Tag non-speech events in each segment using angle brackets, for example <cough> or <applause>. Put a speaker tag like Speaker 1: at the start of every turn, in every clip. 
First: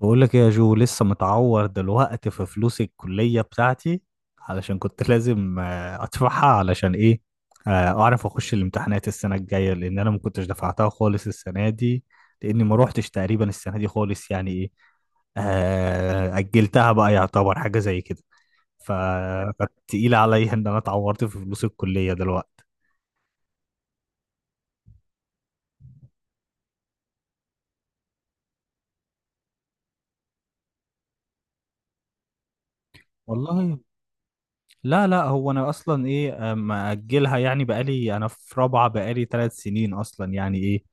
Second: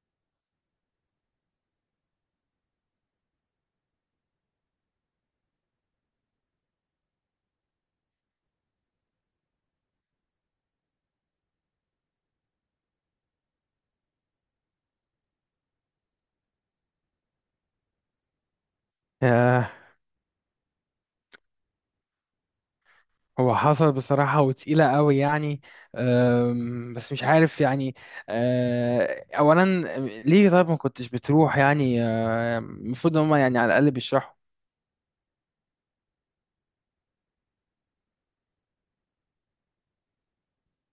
Speaker 1: بقول لك إيه يا جو، لسه متعور دلوقتي في فلوس الكلية بتاعتي علشان كنت <laughs> لازم ادفعها. علشان ايه؟ اعرف اخش الامتحانات السنة الجاية لان انا ما كنتش دفعتها خالص السنة دي، لاني ما روحتش تقريبا السنة دي خالص. يعني ايه؟ اجلتها بقى، يعتبر حاجة زي كده. ف-
Speaker 2: آه،
Speaker 1: فكانت تقيلة عليا ان انا اتعورت في فلوس الكلية دلوقتي.
Speaker 2: هو حصل بصراحة وتقيلة قوي يعني. بس مش عارف يعني. أولا، ليه طيب ما كنتش بتروح يعني؟ المفروض إن هما يعني على
Speaker 1: والله
Speaker 2: الأقل بيشرحوا.
Speaker 1: لا لا، هو انا اصلا ايه مأجلها. يعني بقالي انا في رابعة، بقالي 3 سنين اصلا. يعني ايه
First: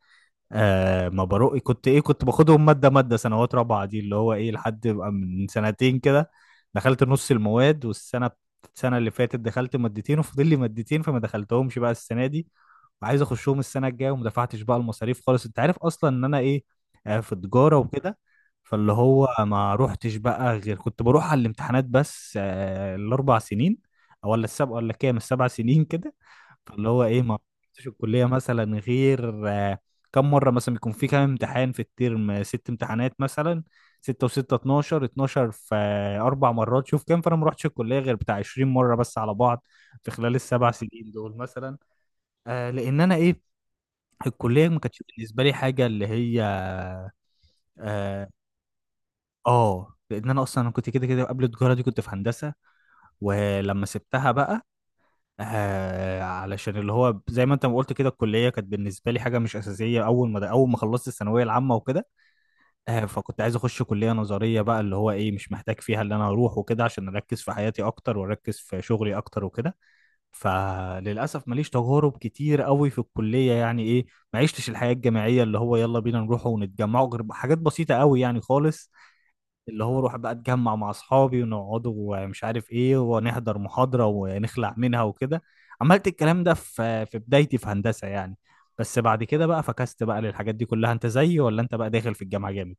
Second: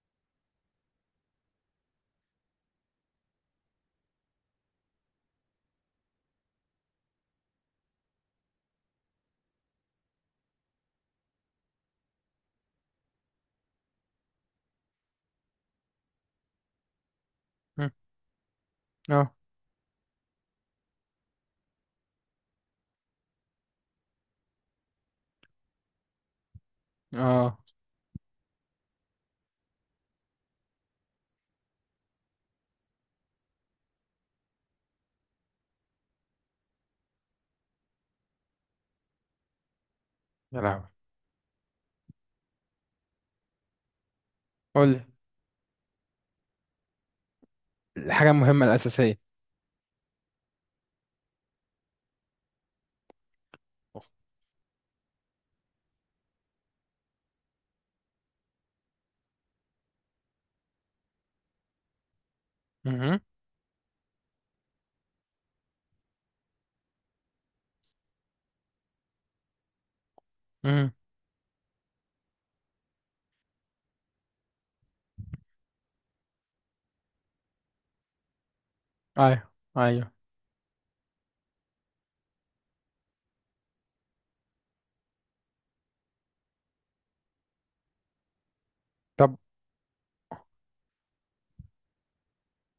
Speaker 1: آه ما بروق، كنت ايه، كنت باخدهم مادة مادة سنوات رابعة دي اللي هو ايه لحد ما من سنتين كده دخلت نص المواد. والسنة السنة اللي فاتت دخلت مادتين وفاضل لي مادتين، فما دخلتهمش بقى السنة دي. عايز اخشهم السنه الجايه وما دفعتش بقى المصاريف خالص. انت عارف اصلا ان انا ايه، في تجاره
Speaker 2: مم.
Speaker 1: وكده. فاللي هو
Speaker 2: اه،
Speaker 1: ما روحتش بقى، غير كنت بروح على الامتحانات بس الاربع سنين او ولا السبع ولا كام، السبع سنين <laughs> كده. فاللي هو ايه، ما
Speaker 2: اه.
Speaker 1: رحتش الكليه مثلا غير كم مره. مثلا بيكون في كام امتحان في الترم؟ ست امتحانات مثلا، ستة وستة 12، 12 في أربع مرات. شوف كام. فأنا ما رحتش الكلية غير بتاع 20 مرة بس على بعض في خلال
Speaker 2: يا
Speaker 1: السبع
Speaker 2: لهوي.
Speaker 1: سنين دول مثلا. آه لان انا ايه، الكليه ما
Speaker 2: قولي.
Speaker 1: كانتش بالنسبه لي حاجه اللي هي. اه
Speaker 2: الحاجة المهمة الأساسية.
Speaker 1: لان انا اصلا كنت كده كده، قبل التجاره دي كنت في هندسه. ولما سبتها بقى، آه علشان اللي هو زي ما انت ما قلت كده، الكليه كانت بالنسبه لي حاجه مش اساسيه اول ما خلصت الثانويه العامه وكده. آه
Speaker 2: مهم.
Speaker 1: فكنت عايز اخش كليه نظريه بقى اللي هو ايه، مش محتاج فيها اللي انا اروح وكده، عشان اركز في حياتي اكتر واركز في شغلي اكتر وكده.
Speaker 2: مهم.
Speaker 1: فللاسف ماليش تجارب كتير قوي في الكليه يعني ايه. ما عشتش الحياه الجامعيه اللي هو يلا بينا نروح ونتجمع، غير حاجات بسيطه قوي يعني خالص.
Speaker 2: أيوه،
Speaker 1: اللي هو
Speaker 2: أيوه.
Speaker 1: روح بقى اتجمع مع اصحابي ونقعد ومش عارف ايه، ونحضر محاضره ونخلع منها وكده. عملت الكلام ده في بدايتي في هندسه يعني. بس بعد
Speaker 2: طب،
Speaker 1: كده بقى فكست بقى للحاجات دي كلها. انت زيي ولا انت بقى داخل في الجامعه جامد؟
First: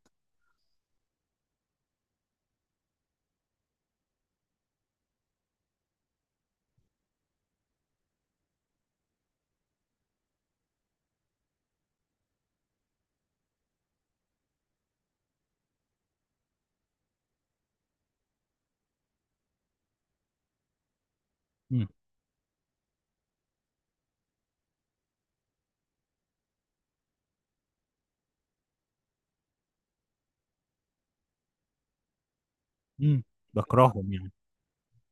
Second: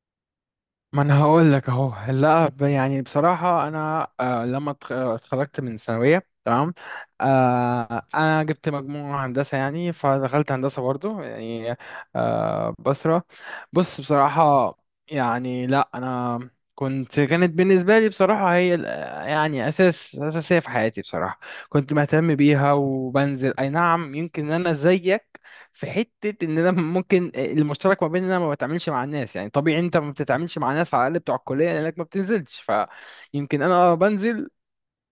Speaker 2: ما انا هقول لك اهو. لا، يعني بصراحه انا، لما اتخرجت من ثانويه، تمام. انا جبت مجموع هندسه يعني، فدخلت هندسه برضو يعني. آه بصرة بص، بصراحه، يعني لا انا كانت بالنسبه لي بصراحه هي يعني اساسيه في حياتي بصراحه.
Speaker 1: امم
Speaker 2: كنت مهتم بيها وبنزل، اي نعم، يمكن انا زيك في حتة ان انا ممكن، المشترك ما بين ان انا ما بتعاملش مع الناس يعني طبيعي انت ما بتتعاملش مع ناس على الاقل بتوع الكلية لانك ما بتنزلش،
Speaker 1: امم
Speaker 2: فيمكن انا
Speaker 1: بكرههم يعني.
Speaker 2: بنزل.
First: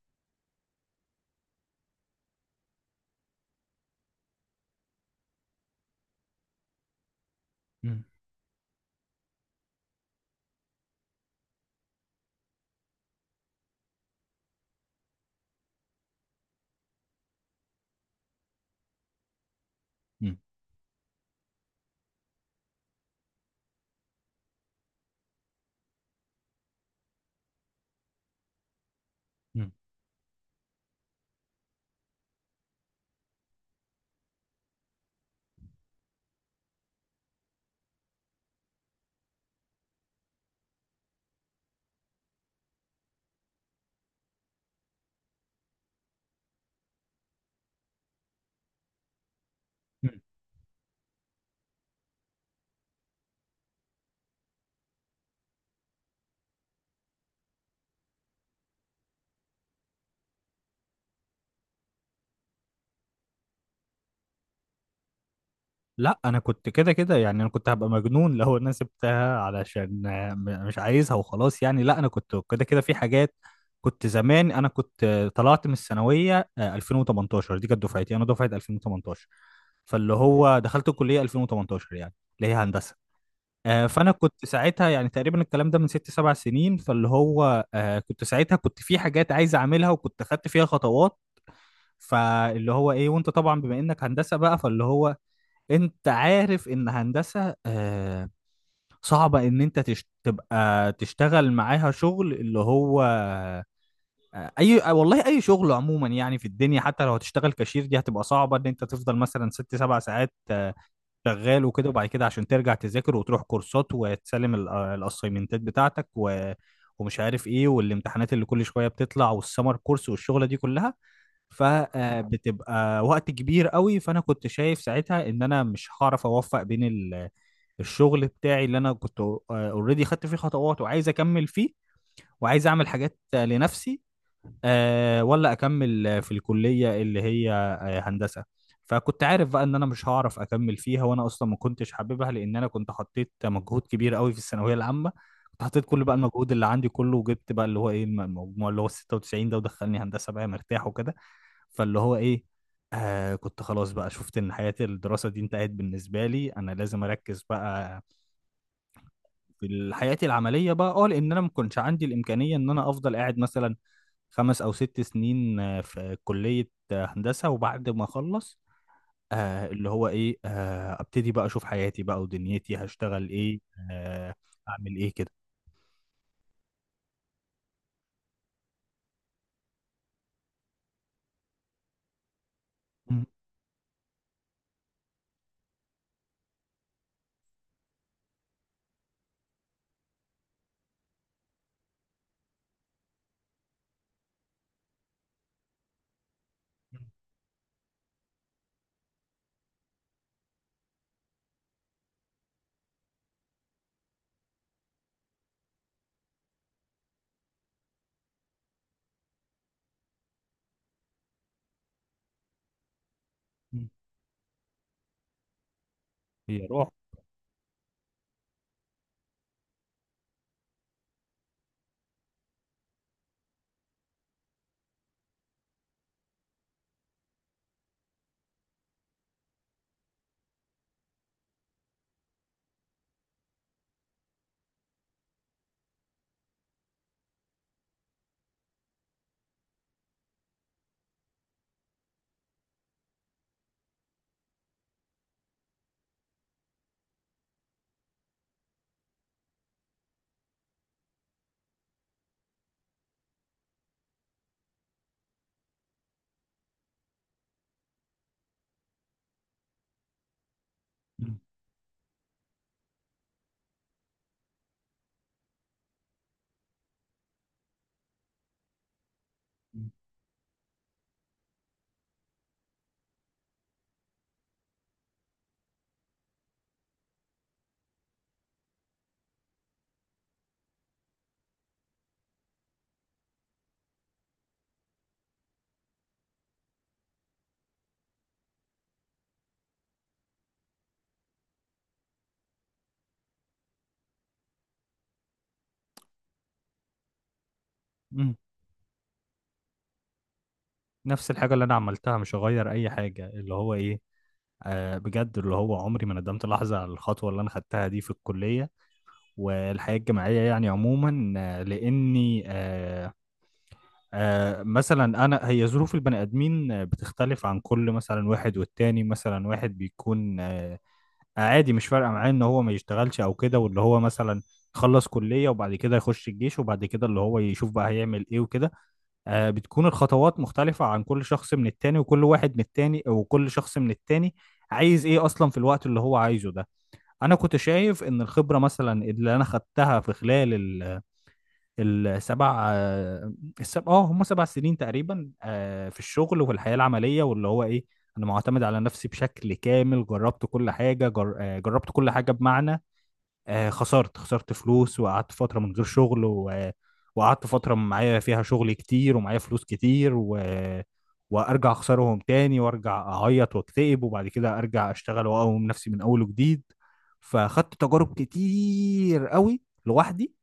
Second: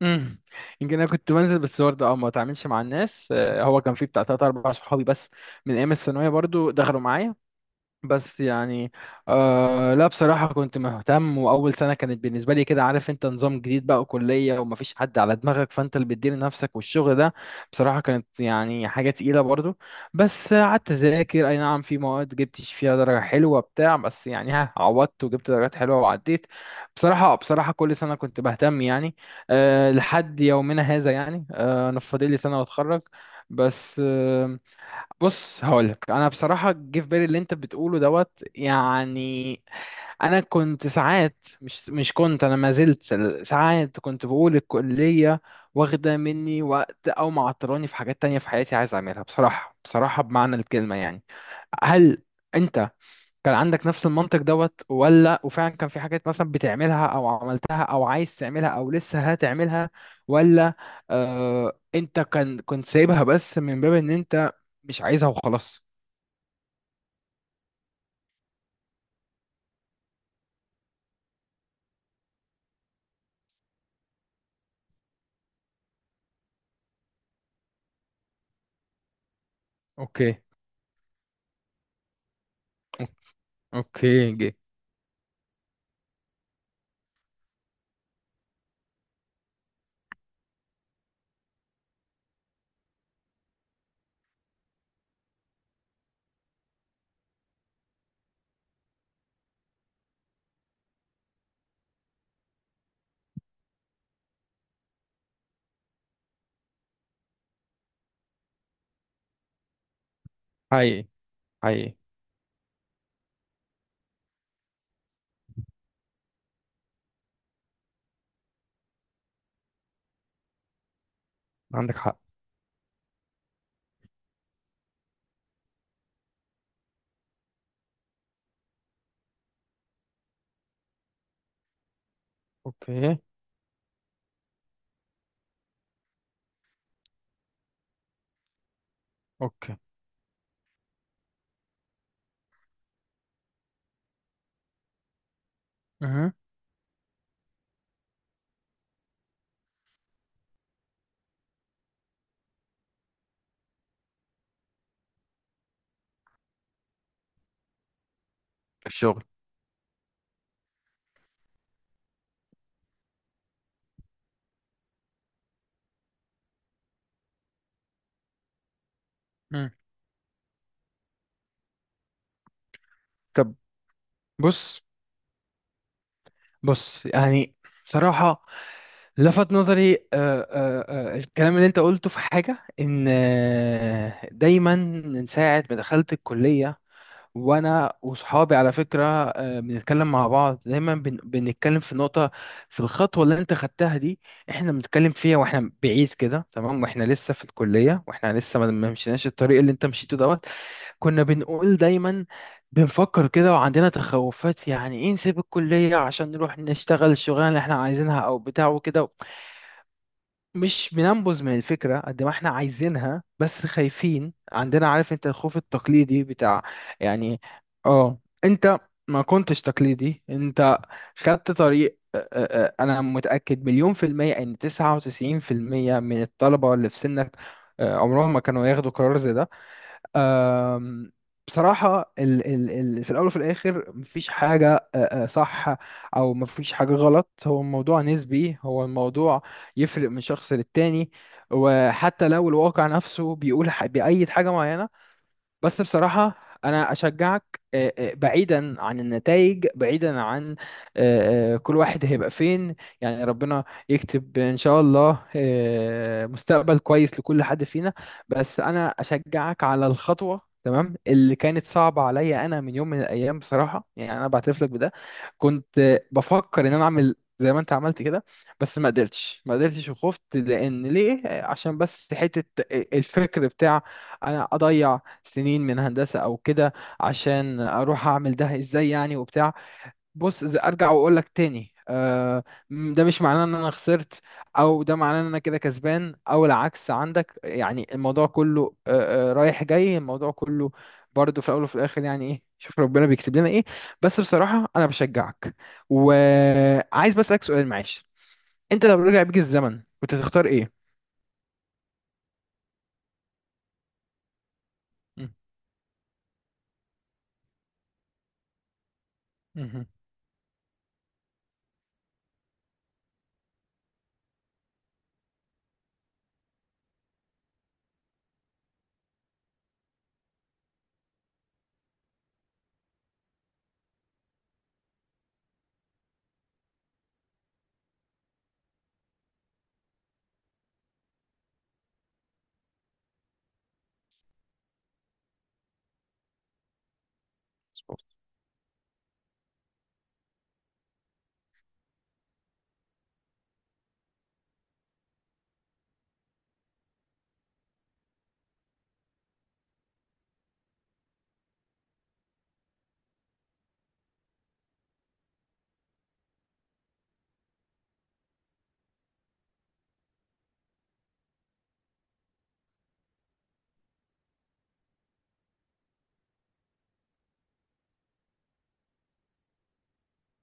Speaker 2: مم. يمكن انا كنت بنزل بس برضه ما بتعاملش مع الناس. هو كان في بتاع تلات اربع صحابي بس، من ايام الثانوية برضه دخلوا معايا.
Speaker 1: امم
Speaker 2: بس يعني، لا بصراحة كنت مهتم. وأول سنة كانت بالنسبة لي كده، عارف أنت، نظام جديد بقى وكلية ومفيش حد على دماغك، فأنت اللي بتدير نفسك والشغل ده. بصراحة كانت يعني حاجة تقيلة برضو. بس قعدت أذاكر، أي نعم في مواد جبتش فيها درجة حلوة بتاع، بس يعني ها عوضت وجبت درجات حلوة وعديت. بصراحة بصراحة كل سنة كنت بهتم يعني.
Speaker 1: امم
Speaker 2: لحد يومنا هذا يعني. أنا فاضل لي سنة وأتخرج. بس، بص هقولك انا بصراحه، جه في بالي اللي انت بتقوله دوت يعني. انا كنت ساعات مش كنت، انا ما زلت ساعات كنت بقول الكليه واخده مني وقت او معطلاني في حاجات تانية في حياتي عايز اعملها، بصراحه بصراحه بمعنى الكلمه يعني. هل انت كان عندك نفس المنطق دوت، ولا وفعلا كان في حاجات مثلا بتعملها او عملتها او عايز تعملها او لسه هتعملها؟ ولا انت كنت سايبها بس من باب ان انت مش عايزها وخلاص؟
Speaker 1: لا انا كنت كده كده يعني، انا كنت هبقى مجنون لو انا سبتها علشان مش عايزها وخلاص يعني. لا انا كنت كده كده في حاجات كنت زمان. انا كنت طلعت من الثانويه 2018. دي كانت دفعتي، انا دفعه 2018 فاللي
Speaker 2: اوكي.
Speaker 1: هو دخلت الكليه 2018 يعني، اللي هي هندسه. فانا
Speaker 2: اوكي
Speaker 1: كنت
Speaker 2: جي.
Speaker 1: ساعتها يعني تقريبا الكلام ده من ست سبع سنين. فاللي هو كنت ساعتها، كنت في حاجات عايز اعملها وكنت خدت فيها خطوات. فاللي هو ايه، وانت طبعا بما انك هندسه بقى، فاللي هو انت عارف ان هندسة صعبة ان انت تبقى تشتغل معاها شغل اللي هو آه، اي آه، والله اي شغل عموما يعني في الدنيا، حتى لو هتشتغل كاشير دي هتبقى صعبة ان انت تفضل مثلا ست سبع ساعات
Speaker 2: حقيقي.
Speaker 1: شغال وكده.
Speaker 2: حقيقي.
Speaker 1: وبعد كده عشان ترجع تذاكر وتروح كورسات وتسلم الاسايمنتات بتاعتك و... ومش عارف ايه، والامتحانات اللي كل شوية بتطلع والسمر كورس والشغلة دي كلها،
Speaker 2: عندك حق.
Speaker 1: فبتبقى وقت كبير قوي. فانا كنت شايف ساعتها ان انا مش هعرف اوفق بين الشغل بتاعي اللي انا كنت اوريدي خدت فيه خطوات وعايز اكمل فيه وعايز اعمل
Speaker 2: اوكي.
Speaker 1: حاجات لنفسي ولا اكمل في الكلية اللي هي هندسة. فكنت عارف بقى ان
Speaker 2: اوكي.
Speaker 1: انا مش هعرف اكمل فيها، وانا اصلا ما كنتش حاببها لان انا كنت حطيت مجهود كبير قوي في الثانوية العامة. كنت حطيت كل بقى
Speaker 2: اها.
Speaker 1: المجهود اللي عندي كله، وجبت بقى اللي هو ايه المجموع اللي هو 96 ده، ودخلني هندسة بقى مرتاح وكده. فاللي هو ايه، آه كنت خلاص بقى شفت ان حياة الدراسة دي انتهت بالنسبة لي، انا لازم اركز بقى
Speaker 2: الشغل.
Speaker 1: في حياتي العملية بقى اه. لان انا ما كنتش عندي الامكانية ان انا افضل قاعد مثلا خمس او ست سنين في كلية هندسة. وبعد ما اخلص آه
Speaker 2: مم.
Speaker 1: اللي هو ايه آه ابتدي بقى اشوف حياتي بقى ودنيتي هشتغل
Speaker 2: طب.
Speaker 1: ايه. آه
Speaker 2: بص.
Speaker 1: اعمل ايه كده.
Speaker 2: بص يعني، بصراحة لفت نظري الكلام اللي انت قلته في حاجة، ان
Speaker 1: م-
Speaker 2: دايما من ساعة ما دخلت الكلية، وانا وصحابي على فكره، بنتكلم مع بعض دايما، بنتكلم في نقطه، في الخطوه اللي انت خدتها دي. احنا بنتكلم فيها واحنا بعيد كده، تمام، واحنا لسه في الكليه واحنا لسه ما مشيناش الطريق اللي انت مشيته دوت. كنا بنقول دايما، بنفكر كده وعندنا تخوفات، يعني ايه نسيب الكليه عشان نروح نشتغل الشغلانه اللي احنا عايزينها او بتاع وكده. مش بننبذ من الفكرة قد ما احنا عايزينها، بس
Speaker 1: م.
Speaker 2: خايفين، عندنا عارف انت الخوف التقليدي بتاع،
Speaker 1: هي روح.
Speaker 2: يعني اه انت ما كنتش تقليدي انت، خدت طريق. اه، انا متأكد مليون في المية ان 99% من الطلبة اللي في سنك اه، عمرهم ما كانوا ياخدوا قرار زي ده. أم، بصراحة، ال ال ال في الأول وفي الآخر مفيش حاجة أ- أ، صح أو مفيش حاجة غلط، هو الموضوع نسبي. هو الموضوع يفرق من شخص للتاني. وحتى لو الواقع نفسه بيقول بيأيد حاجة معينة، بس بصراحة أنا أشجعك، بعيدا عن النتائج، بعيدا عن كل واحد هيبقى فين، يعني ربنا يكتب إن شاء الله مستقبل كويس لكل حد فينا. بس أنا أشجعك على الخطوة، تمام، اللي
Speaker 1: م-
Speaker 2: كانت صعبة عليا أنا من يوم من الأيام بصراحة، يعني أنا بعترف لك بده، كنت بفكر إن أنا أعمل زي ما أنت عملت كده، بس ما قدرتش ما قدرتش
Speaker 1: م-
Speaker 2: وخفت. لأن ليه؟ عشان بس حتة الفكر بتاع أنا أضيع سنين من هندسة او كده عشان اروح اعمل ده ازاي يعني وبتاع. بص، إذا ارجع واقول لك تاني، ده مش معناه ان انا خسرت او ده معناه ان انا كده كسبان او العكس، عندك يعني الموضوع كله رايح جاي، الموضوع كله برضه في الاول وفي الاخر، يعني ايه، شوف ربنا بيكتب لنا ايه. بس بصراحة انا بشجعك، وعايز بس اسالك سؤال معلش،
Speaker 1: م.
Speaker 2: انت لو رجع بيك الزمن كنت تختار ايه؟
Speaker 1: نفس الحاجة اللي انا عملتها مش هغير اي حاجة اللي هو ايه،
Speaker 2: مم.
Speaker 1: بجد اللي هو عمري ما ندمت لحظة على الخطوة اللي أنا خدتها دي في الكلية
Speaker 2: مهم.
Speaker 1: والحياة الجامعية يعني عموما لأني مثلا أنا هي ظروف البني آدمين بتختلف عن كل مثلا واحد والتاني. مثلا واحد بيكون عادي مش فارقة معاه إن هو ما يشتغلش أو كده، واللي هو مثلا يخلص كلية وبعد كده يخش الجيش وبعد كده اللي هو يشوف بقى هيعمل إيه وكده. بتكون الخطوات مختلفة عن كل شخص من التاني، وكل واحد من التاني، وكل شخص من التاني عايز ايه اصلا في الوقت اللي هو عايزه ده. انا كنت
Speaker 2: مظبوط.
Speaker 1: شايف ان الخبرة مثلا اللي انا خدتها في خلال السبع آه، السبع اه هم 7 سنين تقريبا في الشغل وفي الحياة العملية. واللي هو ايه، انا معتمد على نفسي بشكل كامل. جربت كل حاجة جر... آه، جربت كل حاجة بمعنى خسرت فلوس وقعدت فترة من غير شغل و... وقعدت فترة معايا فيها شغل كتير ومعايا فلوس كتير و... وارجع اخسرهم تاني وارجع اعيط واكتئب وبعد كده ارجع اشتغل واقوم نفسي من اول وجديد. فاخدت تجارب كتير قوي لوحدي.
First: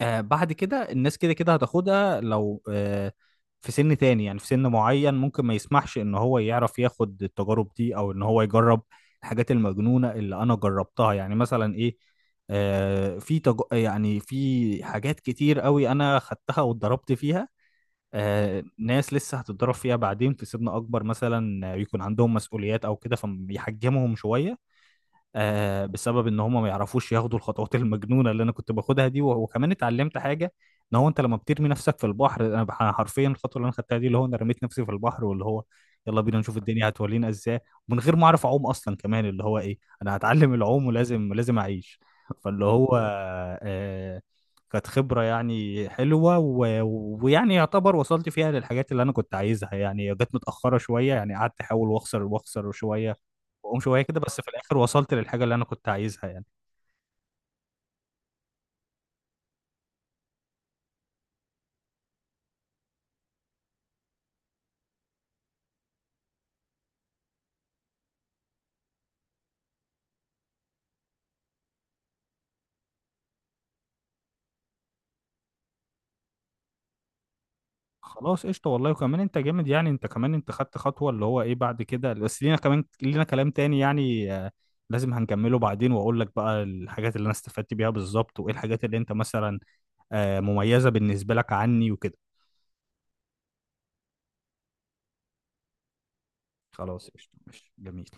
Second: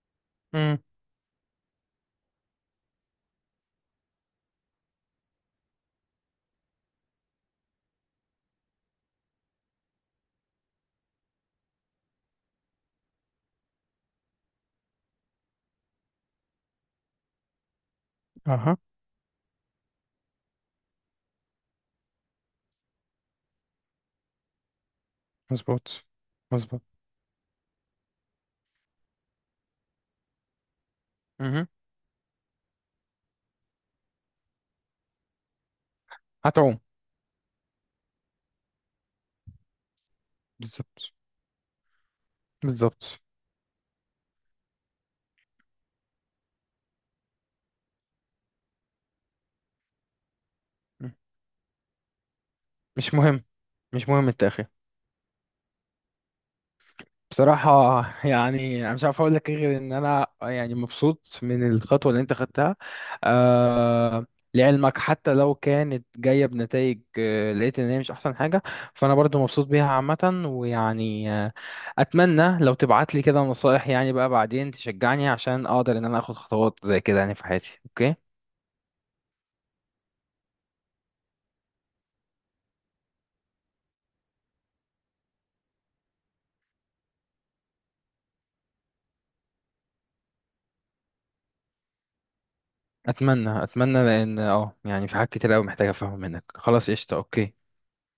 Speaker 1: آه بعد
Speaker 2: مم.
Speaker 1: كده الناس كده كده هتاخدها لو آه في سن تاني. يعني في سن معين ممكن ما يسمحش ان هو يعرف ياخد التجارب دي او ان هو يجرب الحاجات المجنونة اللي انا جربتها. يعني مثلا ايه، يعني في حاجات كتير قوي انا خدتها واتضربت فيها. آه
Speaker 2: اها.
Speaker 1: ناس لسه هتتضرب فيها بعدين في سن اكبر مثلا يكون عندهم مسؤوليات او كده فبيحجمهم شوية
Speaker 2: مظبوط.
Speaker 1: بسبب ان هم ما
Speaker 2: مظبوط.
Speaker 1: يعرفوش ياخدوا الخطوات <laughs> المجنونه اللي انا كنت باخدها دي. وكمان اتعلمت حاجه ان هو انت لما بترمي نفسك في البحر، انا حرفيا الخطوه اللي انا خدتها دي اللي هو انا رميت نفسي في البحر، واللي هو يلا بينا نشوف
Speaker 2: هتعوم.
Speaker 1: الدنيا هتولينا ازاي، ومن غير ما اعرف اعوم اصلا كمان. اللي هو ايه، انا هتعلم العوم
Speaker 2: بالظبط.
Speaker 1: ولازم لازم اعيش. فاللي هو
Speaker 2: بالظبط.
Speaker 1: آه، كانت خبره يعني حلوه ويعني يعتبر وصلت فيها للحاجات اللي انا كنت عايزها يعني. جت متاخره
Speaker 2: م.
Speaker 1: شويه يعني، قعدت احاول واخسر واخسر
Speaker 2: مش
Speaker 1: شويه،
Speaker 2: مهم.
Speaker 1: واقوم شويه
Speaker 2: مش
Speaker 1: كده،
Speaker 2: مهم
Speaker 1: بس في
Speaker 2: التأخير.
Speaker 1: الاخر وصلت للحاجه اللي انا كنت عايزها يعني.
Speaker 2: بصراحة يعني أنا مش عارف أقول لك إيه غير إن أنا يعني مبسوط من الخطوة اللي أنت خدتها. آه لعلمك، حتى لو كانت جاية بنتائج، لقيت إن هي مش أحسن حاجة، فأنا برضو مبسوط بيها عامة، ويعني أتمنى لو تبعت لي كده نصائح، يعني بقى بعدين تشجعني عشان أقدر إن أنا آخد خطوات زي كده يعني في حياتي. أوكي.
Speaker 1: خلاص قشطه والله. وكمان انت جامد يعني، انت كمان انت خدت خطوه اللي هو ايه بعد كده، بس لينا كمان لينا كلام تاني يعني لازم هنكمله بعدين. واقول لك بقى الحاجات اللي انا استفدت بيها بالظبط، وايه الحاجات اللي انت مثلا مميزه بالنسبه لك عني وكده.
Speaker 2: اتمنى اتمنى لان يعني في حاجات كتير قوي محتاجه افهم منك. خلاص
Speaker 1: خلاص
Speaker 2: قشطه.
Speaker 1: قشطه،
Speaker 2: اوكي.
Speaker 1: ماشي جميل.